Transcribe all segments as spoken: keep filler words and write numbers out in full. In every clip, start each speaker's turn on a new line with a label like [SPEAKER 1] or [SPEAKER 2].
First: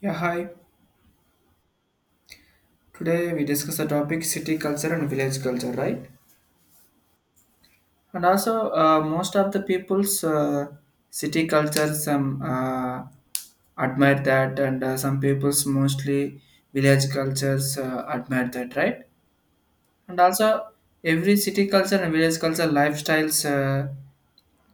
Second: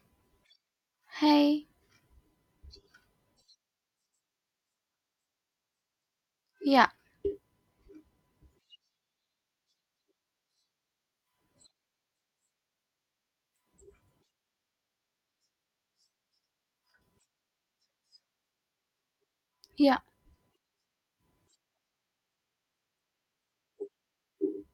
[SPEAKER 1] Yeah, hi.
[SPEAKER 2] Hey,
[SPEAKER 1] Today we discuss the topic city culture and village culture, right?
[SPEAKER 2] yeah,
[SPEAKER 1] And also, uh, most of the people's uh, city culture some uh, admire that, and uh, some people's mostly village cultures uh, admire that, right?
[SPEAKER 2] yeah,
[SPEAKER 1] And also, every city culture and village culture lifestyles. Uh,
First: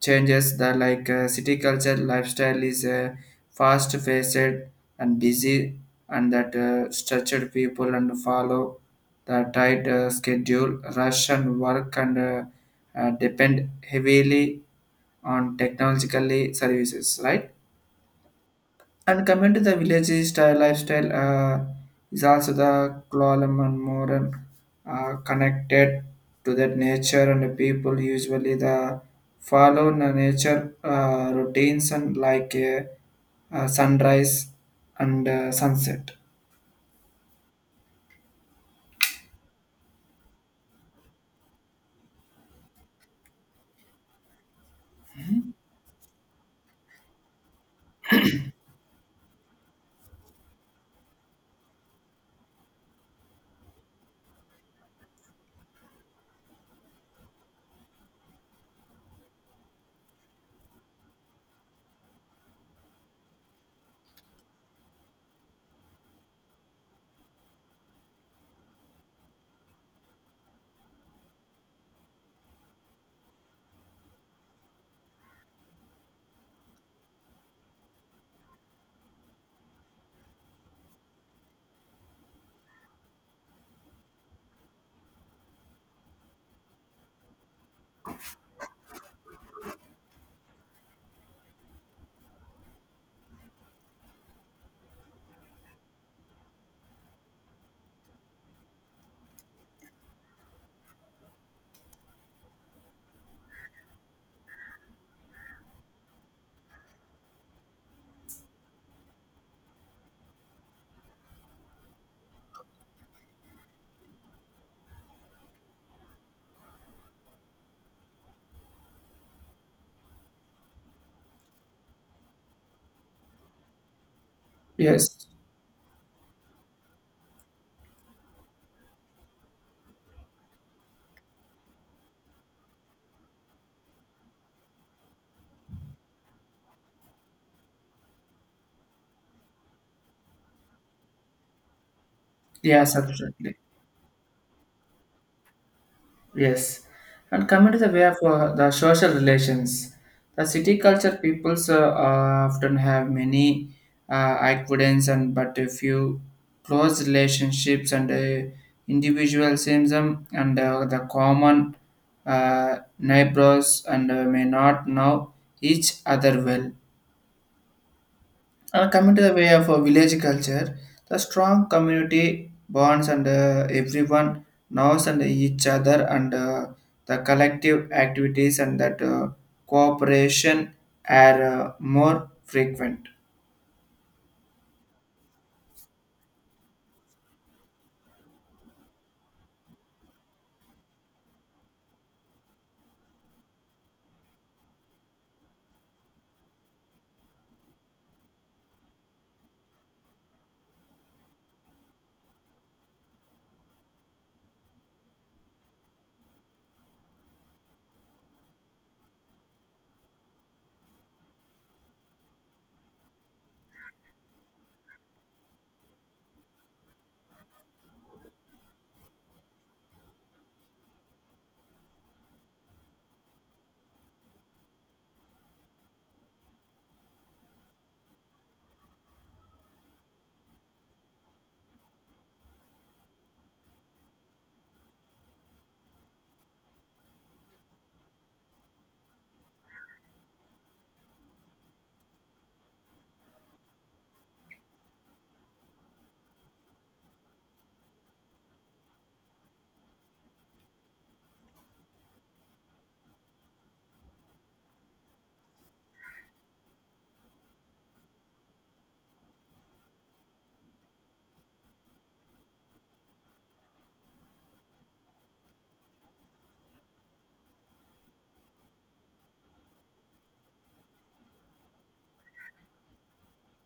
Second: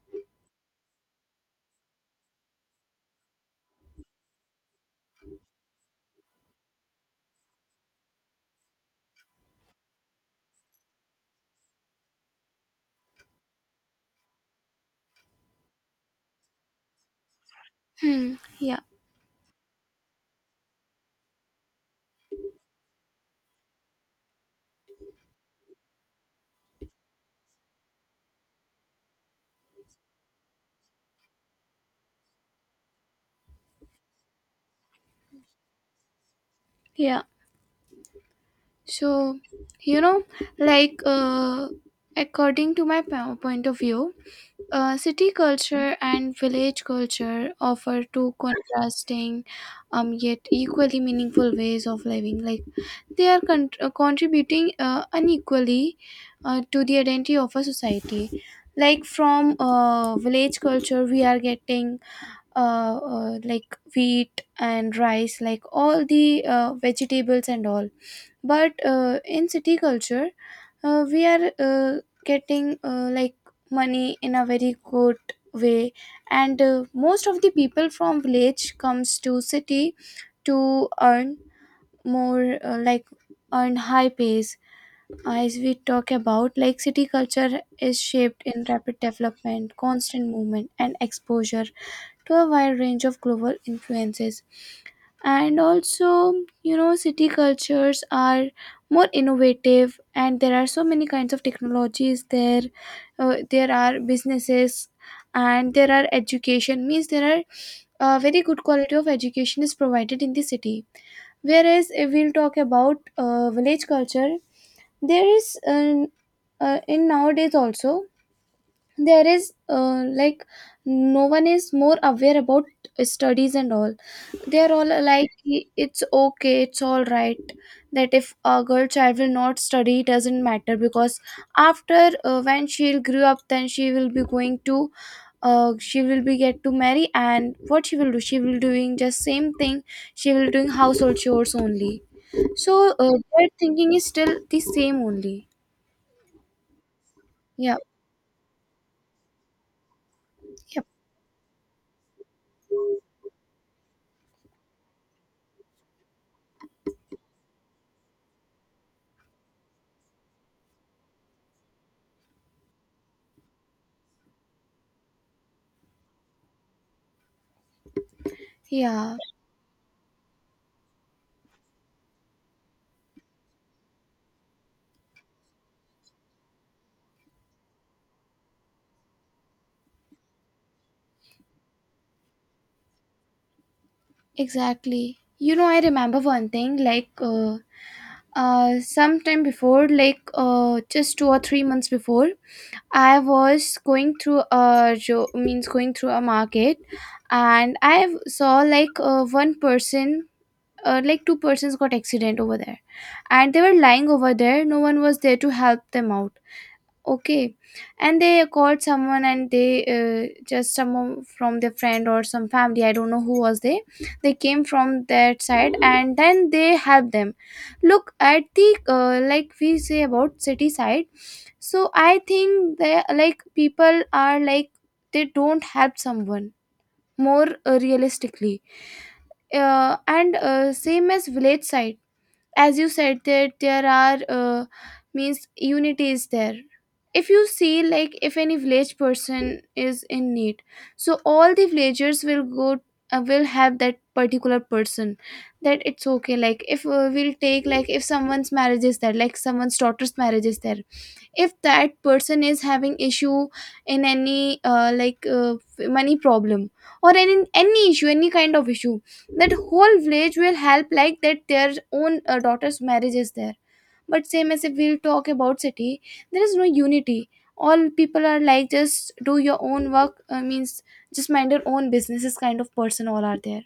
[SPEAKER 1] Changes the like uh, city culture lifestyle is uh, fast faced and busy and that uh, structured people and follow the tight uh, schedule rush and work and uh, uh, depend heavily on technologically services, right?
[SPEAKER 2] hmm, yeah,
[SPEAKER 1] And coming to the village style lifestyle, uh, is also the Kuala more and uh, connected to that nature and the people usually the follow the nature uh, routines and like uh, uh, sunrise and uh, sunset.
[SPEAKER 2] yeah. So, you know, like, uh, according to my po- point of view, uh, city culture and village culture offer two contrasting, um, yet equally meaningful ways of living. Like, they are con- uh, contributing uh, unequally uh, to the identity of a society. Like, from uh, village culture, we are getting uh, uh, like wheat and rice, like all the uh, vegetables and all, but uh, in city culture uh, we are uh, getting uh, like money in a very good way. And uh, most of the people from village comes to city to earn more, uh, like, earn high pays. As we talk about, like, city culture is shaped in rapid development, constant movement, and exposure to a wide range of global influences. And also, you know, city cultures are more innovative, and there are so many kinds of technologies there. Uh, there are businesses, and there are education. Means there are a very good quality of education is provided in the city. Whereas if we'll talk about uh, village culture, there is an uh, in nowadays also there is uh, like no one is more aware about studies and all. They're all
[SPEAKER 1] Yes,
[SPEAKER 2] like it's okay, it's all right, that if a girl child will not study, it doesn't matter, because after uh, when she'll grow up, then she will be going to uh, she will be get to marry, and what she will do, she will doing just same thing. She will doing household chores only. So
[SPEAKER 1] yes,
[SPEAKER 2] uh, their
[SPEAKER 1] absolutely.
[SPEAKER 2] thinking is still the same only.
[SPEAKER 1] Yes, and coming
[SPEAKER 2] Yeah.
[SPEAKER 1] to the way of uh, the social relations, the city
[SPEAKER 2] Yep.
[SPEAKER 1] culture peoples uh, uh, often have many uh, acquaintances and but a few close relationships and uh, individualism and uh, the common uh, neighbors and uh, may not know each other well. And coming
[SPEAKER 2] Yeah.
[SPEAKER 1] to the way of a village culture, the strong community bonds and uh, everyone knows and each other and uh, the collective activities and that uh, cooperation are uh, more frequent.
[SPEAKER 2] Exactly. You know, I remember one thing like, uh, uh, sometime before, like, uh, just two or three months before, I was going through a jo- means going through a market, and I saw, like, uh, one person, uh, like two persons got accident over there, and they were lying over there. No one was there to help them out. Okay, and they called someone, and they uh, just someone from their friend or some family. I don't know who was they. They came from that side, and then they helped them. Look at the, uh, like, we say about city side. So I think they, like, people are like they don't help someone more uh, realistically. Uh, and uh, same as village side, as you said that there are uh, means unity is there. If you see, like, if any village person is in need, so all the villagers will go, uh, will help that particular person. That it's okay, like, if uh, we'll take, like, if someone's marriage is there, like someone's daughter's marriage is there, if that person is having issue in any, uh, like, uh, money problem, or any any issue, any kind of issue, that whole village will help, like that their own uh, daughter's marriage is there. But same as if we'll talk about city, there is no unity. All people are like just do your own work, uh, means just mind your own businesses kind of person all are there.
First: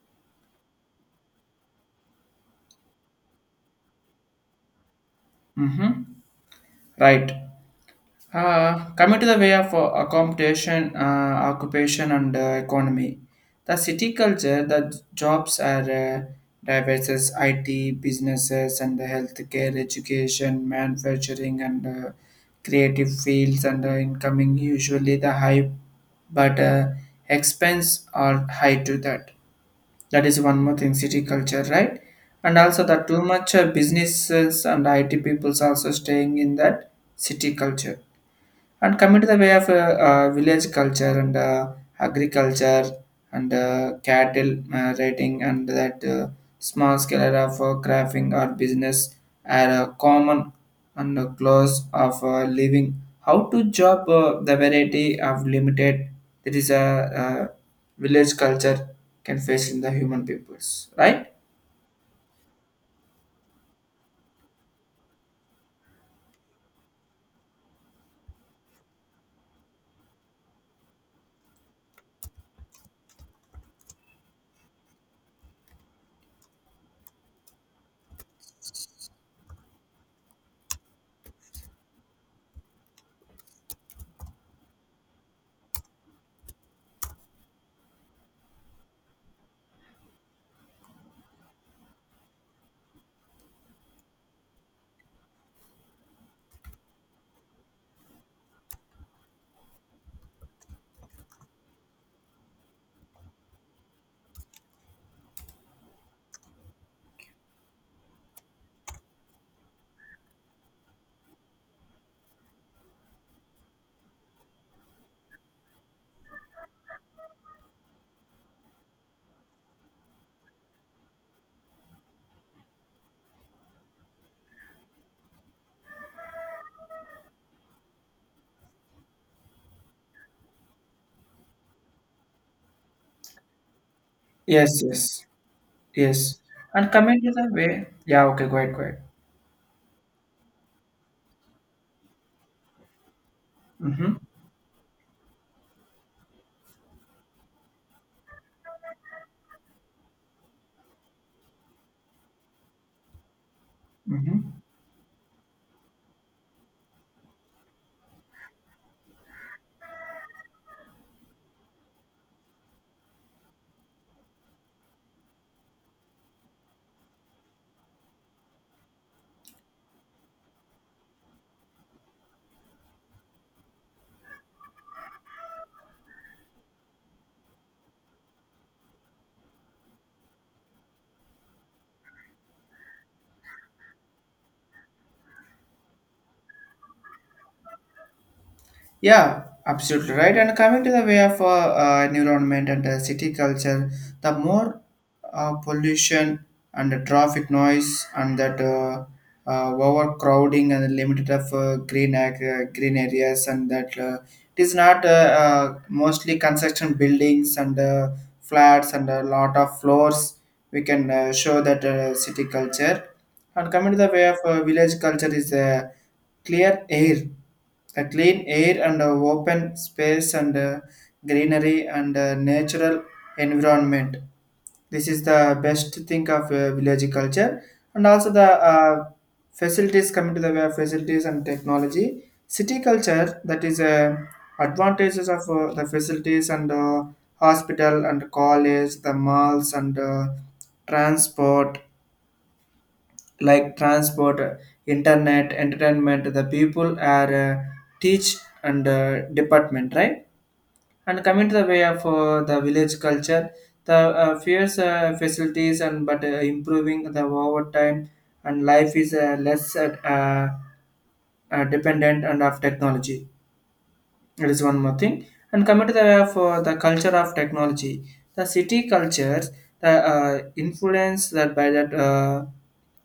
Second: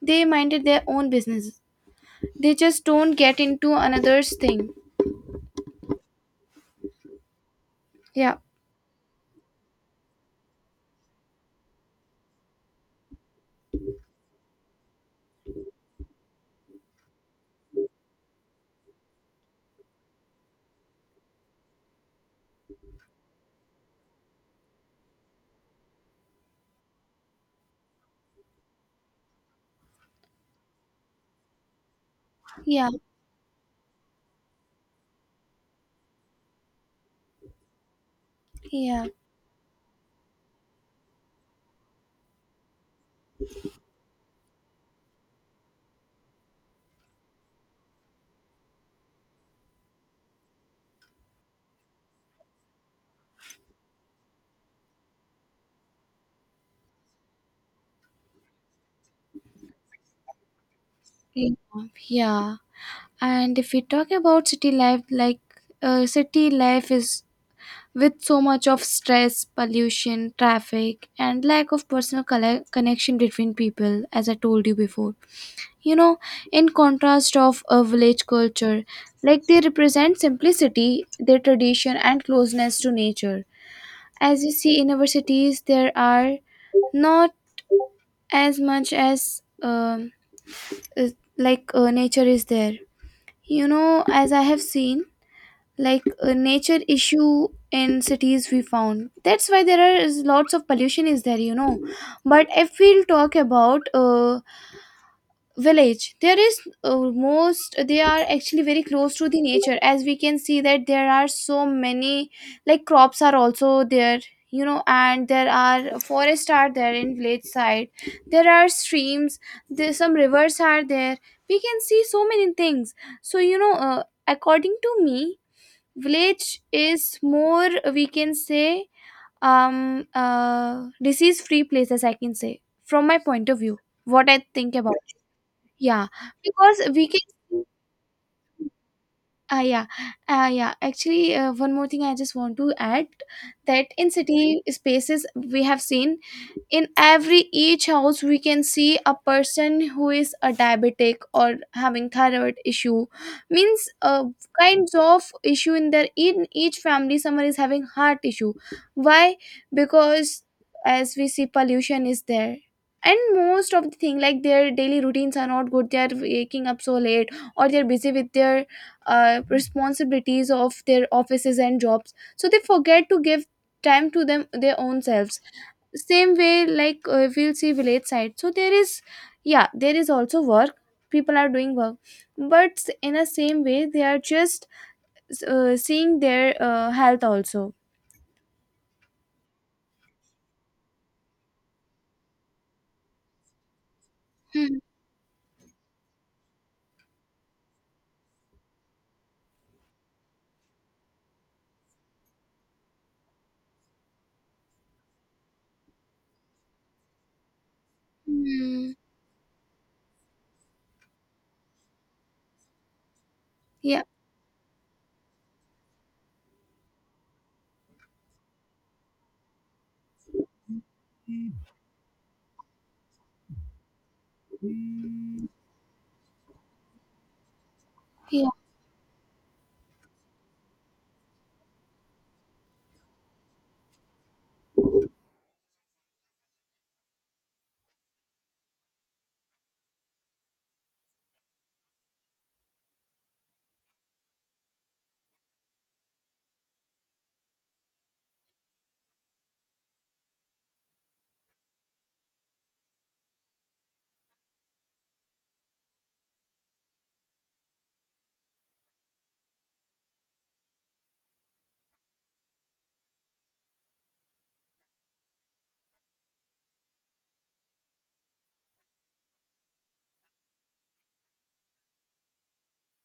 [SPEAKER 2] They minded their own businesses. They just don't get into another's thing.
[SPEAKER 1] Mm-hmm. Right.
[SPEAKER 2] Yeah.
[SPEAKER 1] Uh, coming to the way of uh, accommodation, uh, occupation, and uh, economy, the city culture, the jobs are uh, diverse I T, businesses, and the healthcare, education, manufacturing, and uh, creative fields, and uh, incoming usually the high, but uh, expense are high to that. That is one more thing, city culture, right? And also
[SPEAKER 2] Yeah.
[SPEAKER 1] the too much uh, businesses and I T peoples also staying in that city culture. And
[SPEAKER 2] Yeah.
[SPEAKER 1] coming to the way of uh, uh, village culture and uh, agriculture and uh, cattle uh, raiding and that uh, small scale of uh, crafting or business are uh, common and uh, close of uh, living. How to job uh, the variety of limited, that is a uh, village culture can face in the human peoples, right?
[SPEAKER 2] Yeah. Yeah. And if we talk about city life, like, uh, city life is with so much of stress, pollution, traffic, and lack of personal colle- connection between people, as I told you before. you know in contrast of a village culture, like, they represent simplicity, their tradition, and closeness to nature. As you see in our cities, there are not as much as, um, is- like, uh, nature is there. you know as I have seen, like, a nature issue in cities we found, that's why there are is lots of pollution is there. you know but if we'll talk about uh, village, there is uh, most they are actually very close to the nature, as we can see that there are so many, like, crops are also there. you know and there are forests are there in village side. There are streams, there some rivers are there. We can see so many things. So, you know uh, according to me, village is more, we can say, um uh disease free places, I can say, from my point of view, what I think
[SPEAKER 1] Yes,
[SPEAKER 2] about.
[SPEAKER 1] yes,
[SPEAKER 2] Yeah.
[SPEAKER 1] yes.
[SPEAKER 2] Because
[SPEAKER 1] And
[SPEAKER 2] we can —
[SPEAKER 1] coming to the way, yeah, okay, go ahead, go ahead.
[SPEAKER 2] Ah, yeah, uh, yeah. Actually, uh, one more thing I just want to add, that in
[SPEAKER 1] Mm-hmm,
[SPEAKER 2] city spaces, we have seen in every each house we can see a person who is a diabetic or having thyroid issue. Means, uh,
[SPEAKER 1] mm-hmm.
[SPEAKER 2] kinds of issue in their in each family someone is having heart issue. Why? Because as we see, pollution is there, and most of the thing, like, their daily routines are not good. They are waking up so late, or they're busy with their uh, responsibilities of their offices and jobs. So they forget to give time to them, their own selves. Same way, like, uh, we'll see village side, so there is, yeah, there is also work. People are doing work, but s- in a same way they are just uh, seeing their uh, health also.
[SPEAKER 1] Yeah, absolutely right. And coming to the way of uh, uh, environment and uh, city culture, the
[SPEAKER 2] Hmm.
[SPEAKER 1] more uh, pollution and the traffic noise and that uh, uh, overcrowding and the limited of uh, green ac- uh, green areas and that uh, it is not uh, uh, mostly construction buildings and uh,
[SPEAKER 2] Hmm.
[SPEAKER 1] flats and a lot of floors. We can uh, show that uh, city culture. And coming to
[SPEAKER 2] Yeah.
[SPEAKER 1] the way of uh, village culture is uh, clear air a clean air and a open space and uh, greenery and uh, natural environment. This is the best thing of uh, village culture and also the
[SPEAKER 2] Yeah.
[SPEAKER 1] uh, facilities. Coming to the way of facilities and technology. City culture that is uh, advantages of uh, the facilities and uh, hospital and college, the malls and uh, transport, like transport, uh, internet, entertainment, the people are uh, teach and uh, department, right? And coming to the way of uh, the village culture, the uh, fierce uh, facilities, and but uh, improving the overtime and life is uh, less uh, uh, uh, dependent and of technology. It is one more thing. And coming to the way of uh, the culture of technology, the city cultures, the uh, influence that by that. Uh,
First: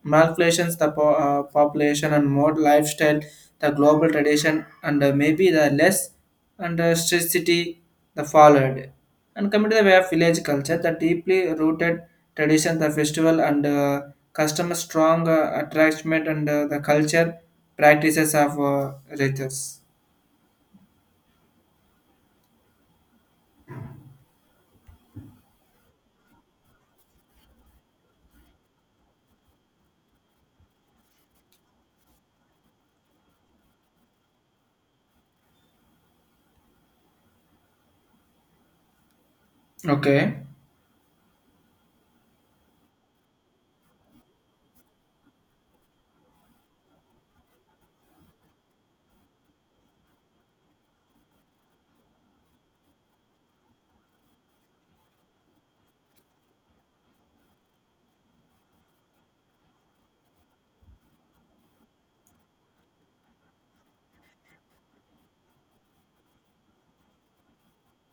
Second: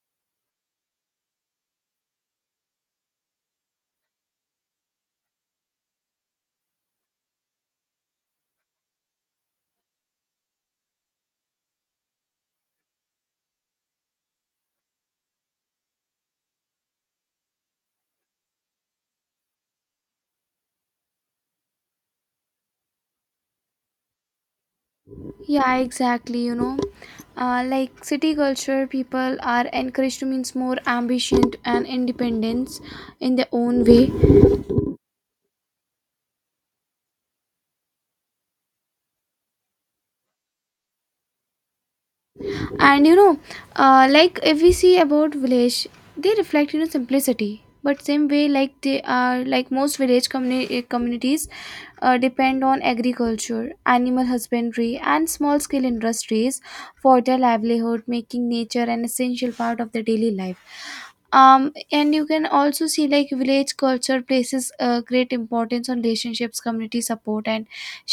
[SPEAKER 1] Malculations, the po- uh, population and more lifestyle, the global tradition, and uh, maybe the less and uh, strictity the followed. And coming to the way of village culture, the deeply rooted tradition, the festival, and uh, customer strong uh, attachment, and uh, the culture practices of uh, rituals.
[SPEAKER 2] Yeah, exactly. you know uh, like, city culture people are encouraged to means more ambition and independence in their own way.
[SPEAKER 1] Okay.
[SPEAKER 2] And you know uh, like, if we see about village, they reflect, you know simplicity. But same way, like, they are like most village communi- eh, communities uh, depend on agriculture, animal husbandry, and small scale industries for their livelihood, making nature an essential part of their daily life. um and you can also see, like, village culture places uh, great importance on relationships, community support, and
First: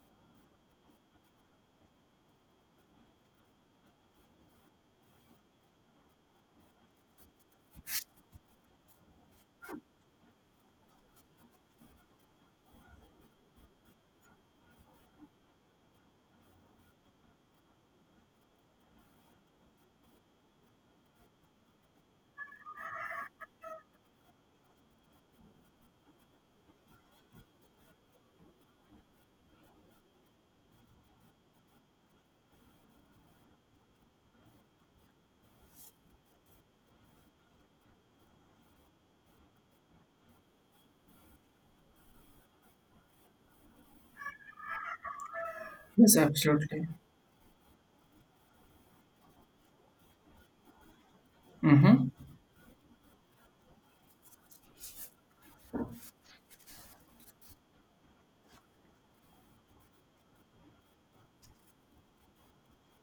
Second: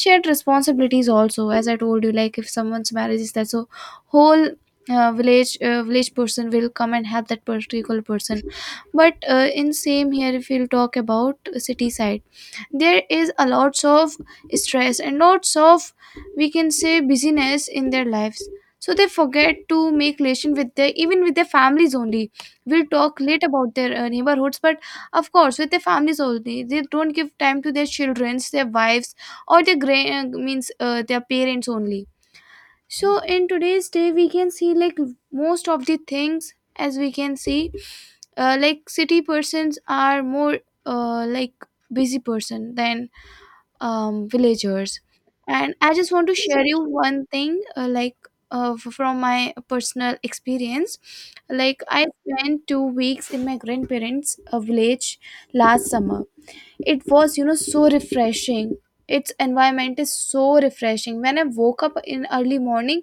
[SPEAKER 2] shared responsibilities. Also, as I told you, like, if someone's marriage is that, so whole uh, village uh, village person will come and help that particular person. But uh, in same here, if we'll talk about city side, there is a lots of stress and lots of, we can say, busyness in their lives. So they forget to make relation with their even with their families only. We'll talk late about their uh, neighborhoods, but of course with their families only, they don't give time to their childrens, their wives, or their gra- uh, means uh, their parents only. So in today's day, we can see, like, most of the things, as we can see, uh, like, city persons are more, uh, like, busy person than, um, villagers. And I just
[SPEAKER 1] Yes,
[SPEAKER 2] want to share you
[SPEAKER 1] absolutely.
[SPEAKER 2] one thing, uh, like, uh, f- from my personal experience. Like, I
[SPEAKER 1] Mm-hmm.
[SPEAKER 2] spent two weeks in my grandparents' uh, village last summer. It was, you know, so refreshing. Its environment is so refreshing. When I woke up in early morning,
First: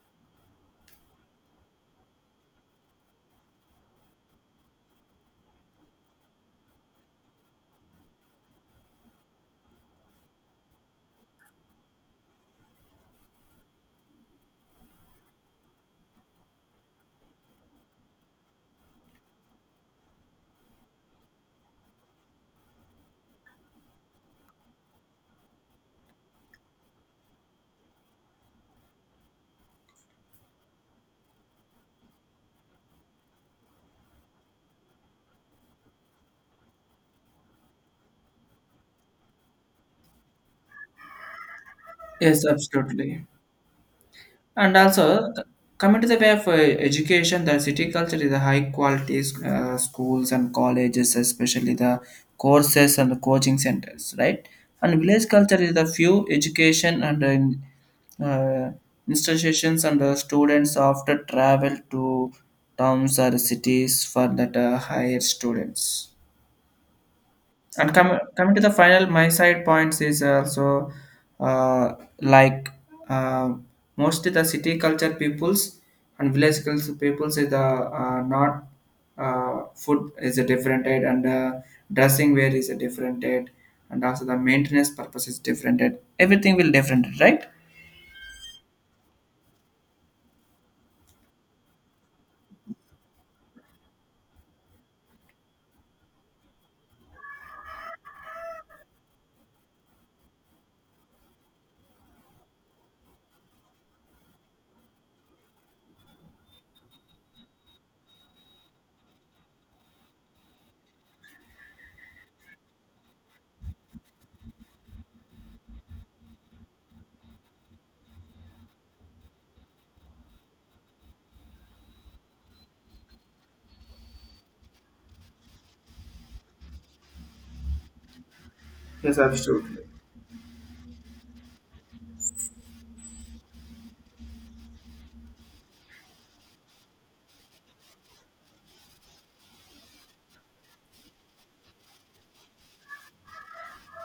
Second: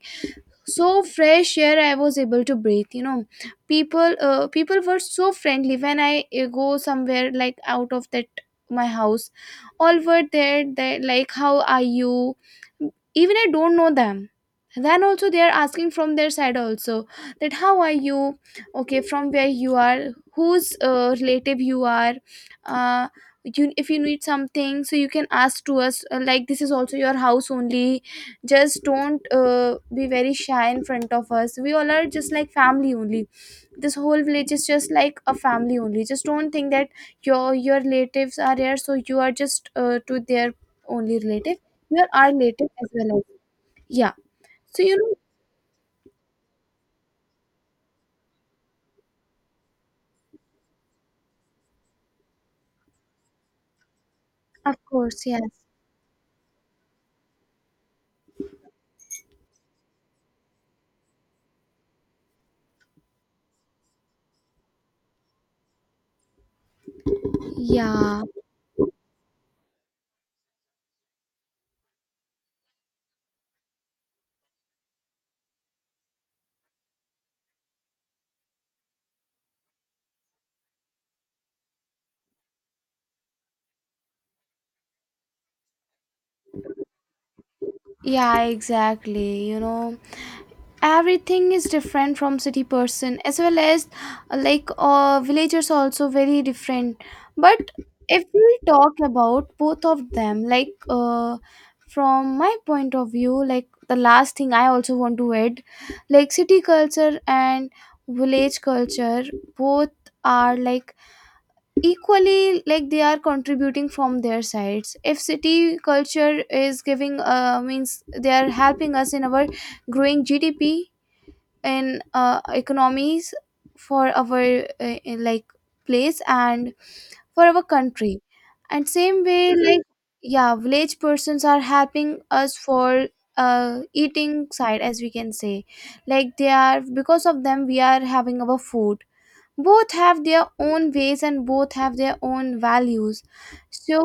[SPEAKER 2] so fresh air I was able to breathe. you know people uh, people were so friendly when I uh, go somewhere, like, out of that, my house. All were there, they like, how are you? Even I don't know them, then also they are asking from their side also, that how are you, okay, from where you are, whose uh, relative you are, uh, you, if you need something, so you can ask to us, uh, like, this is also your house only, just don't uh, be very shy in front of us. We all are just like family only. This whole village is just like a family only. Just don't think that your your relatives are here, so you are just uh, to their only relative. You are our
[SPEAKER 1] Yes,
[SPEAKER 2] relative as well
[SPEAKER 1] absolutely.
[SPEAKER 2] as. Yeah.
[SPEAKER 1] And
[SPEAKER 2] So, you know
[SPEAKER 1] also, c- coming to the way of uh, education, the city culture is a high quality uh, schools and colleges, especially the courses and the coaching centers, right?
[SPEAKER 2] of
[SPEAKER 1] And
[SPEAKER 2] course.
[SPEAKER 1] village
[SPEAKER 2] Yes.
[SPEAKER 1] culture is the few education and uh, in- uh, institutions and uh, students often travel to towns or cities for that uh, higher students. And come,
[SPEAKER 2] Yeah.
[SPEAKER 1] coming to the final, my side points is also uh, like uh, mostly the city culture peoples and village culture peoples is the uh, not uh, food is a different aid and uh, dressing wear is a different aid and also the maintenance purpose is different aid. Everything will different, right?
[SPEAKER 2] Yeah, exactly. you know everything is different from city person, as well as uh, like, uh, villagers also very different. But if we talk about both of them, like, uh, from my point of view, like, the last thing I also want to add, like, city culture and village culture, both are, like, equally, like, they are contributing from their sides. If city culture is giving, uh, means they are helping us in our growing G D P in, uh, economies, for our, uh, like, place and for our country. And
[SPEAKER 1] Yes,
[SPEAKER 2] same way. Mhm.
[SPEAKER 1] absolutely.
[SPEAKER 2] Like, yeah, village persons are helping us for uh, eating side, as we can say, like, they are, because of them, we are having our food. Both have their own ways, and both have their own values. So,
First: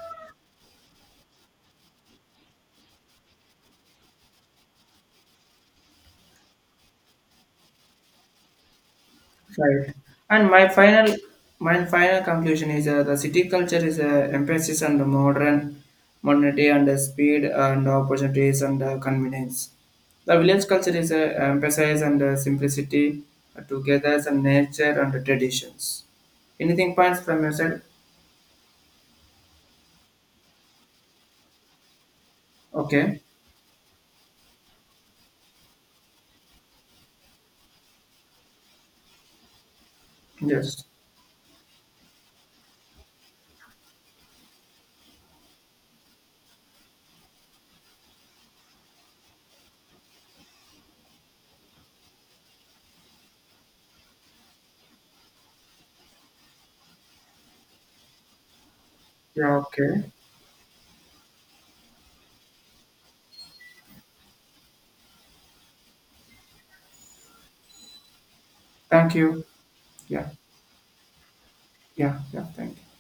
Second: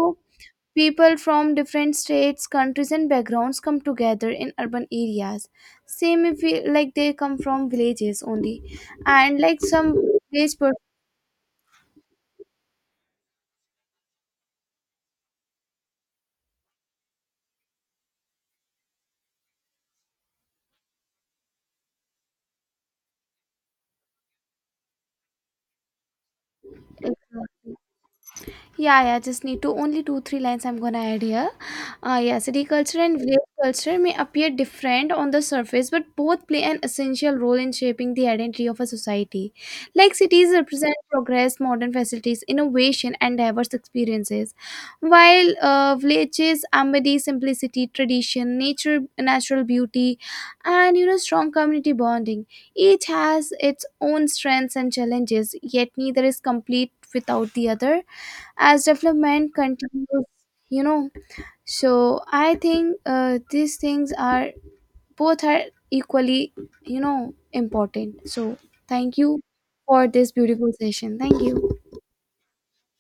[SPEAKER 2] people from different states, countries, and backgrounds come together in urban areas. Same if we, like, they come from villages only, and like
[SPEAKER 1] Right.
[SPEAKER 2] some
[SPEAKER 1] And
[SPEAKER 2] village
[SPEAKER 1] my
[SPEAKER 2] person.
[SPEAKER 1] final my final conclusion is uh, the city culture is an emphasis on the modern modernity and the speed and opportunities and uh, convenience. The village culture is uh, emphasis on the simplicity, uh, togetherness and nature and the traditions. Anything points from your side?
[SPEAKER 2] Yeah, yeah, just need to only two, three lines I'm gonna add here. Uh, yeah, city culture and
[SPEAKER 1] Okay.
[SPEAKER 2] village culture may appear different on the surface, but both play an essential role in shaping the identity of a society. Like, cities
[SPEAKER 1] Yes.
[SPEAKER 2] represent progress, modern facilities, innovation, and diverse experiences, while uh, villages embody simplicity, tradition, nature, natural beauty, and you know strong community bonding. Each has its own strengths and challenges, yet neither is complete without the other as development
[SPEAKER 1] Yeah. Okay.
[SPEAKER 2] continues. you know so I think uh, these things are, both are equally, you know important. So
[SPEAKER 1] Thank
[SPEAKER 2] thank you
[SPEAKER 1] you.
[SPEAKER 2] for
[SPEAKER 1] Yeah.
[SPEAKER 2] this beautiful session. Thank you.
[SPEAKER 1] Yeah. Yeah. Thank you.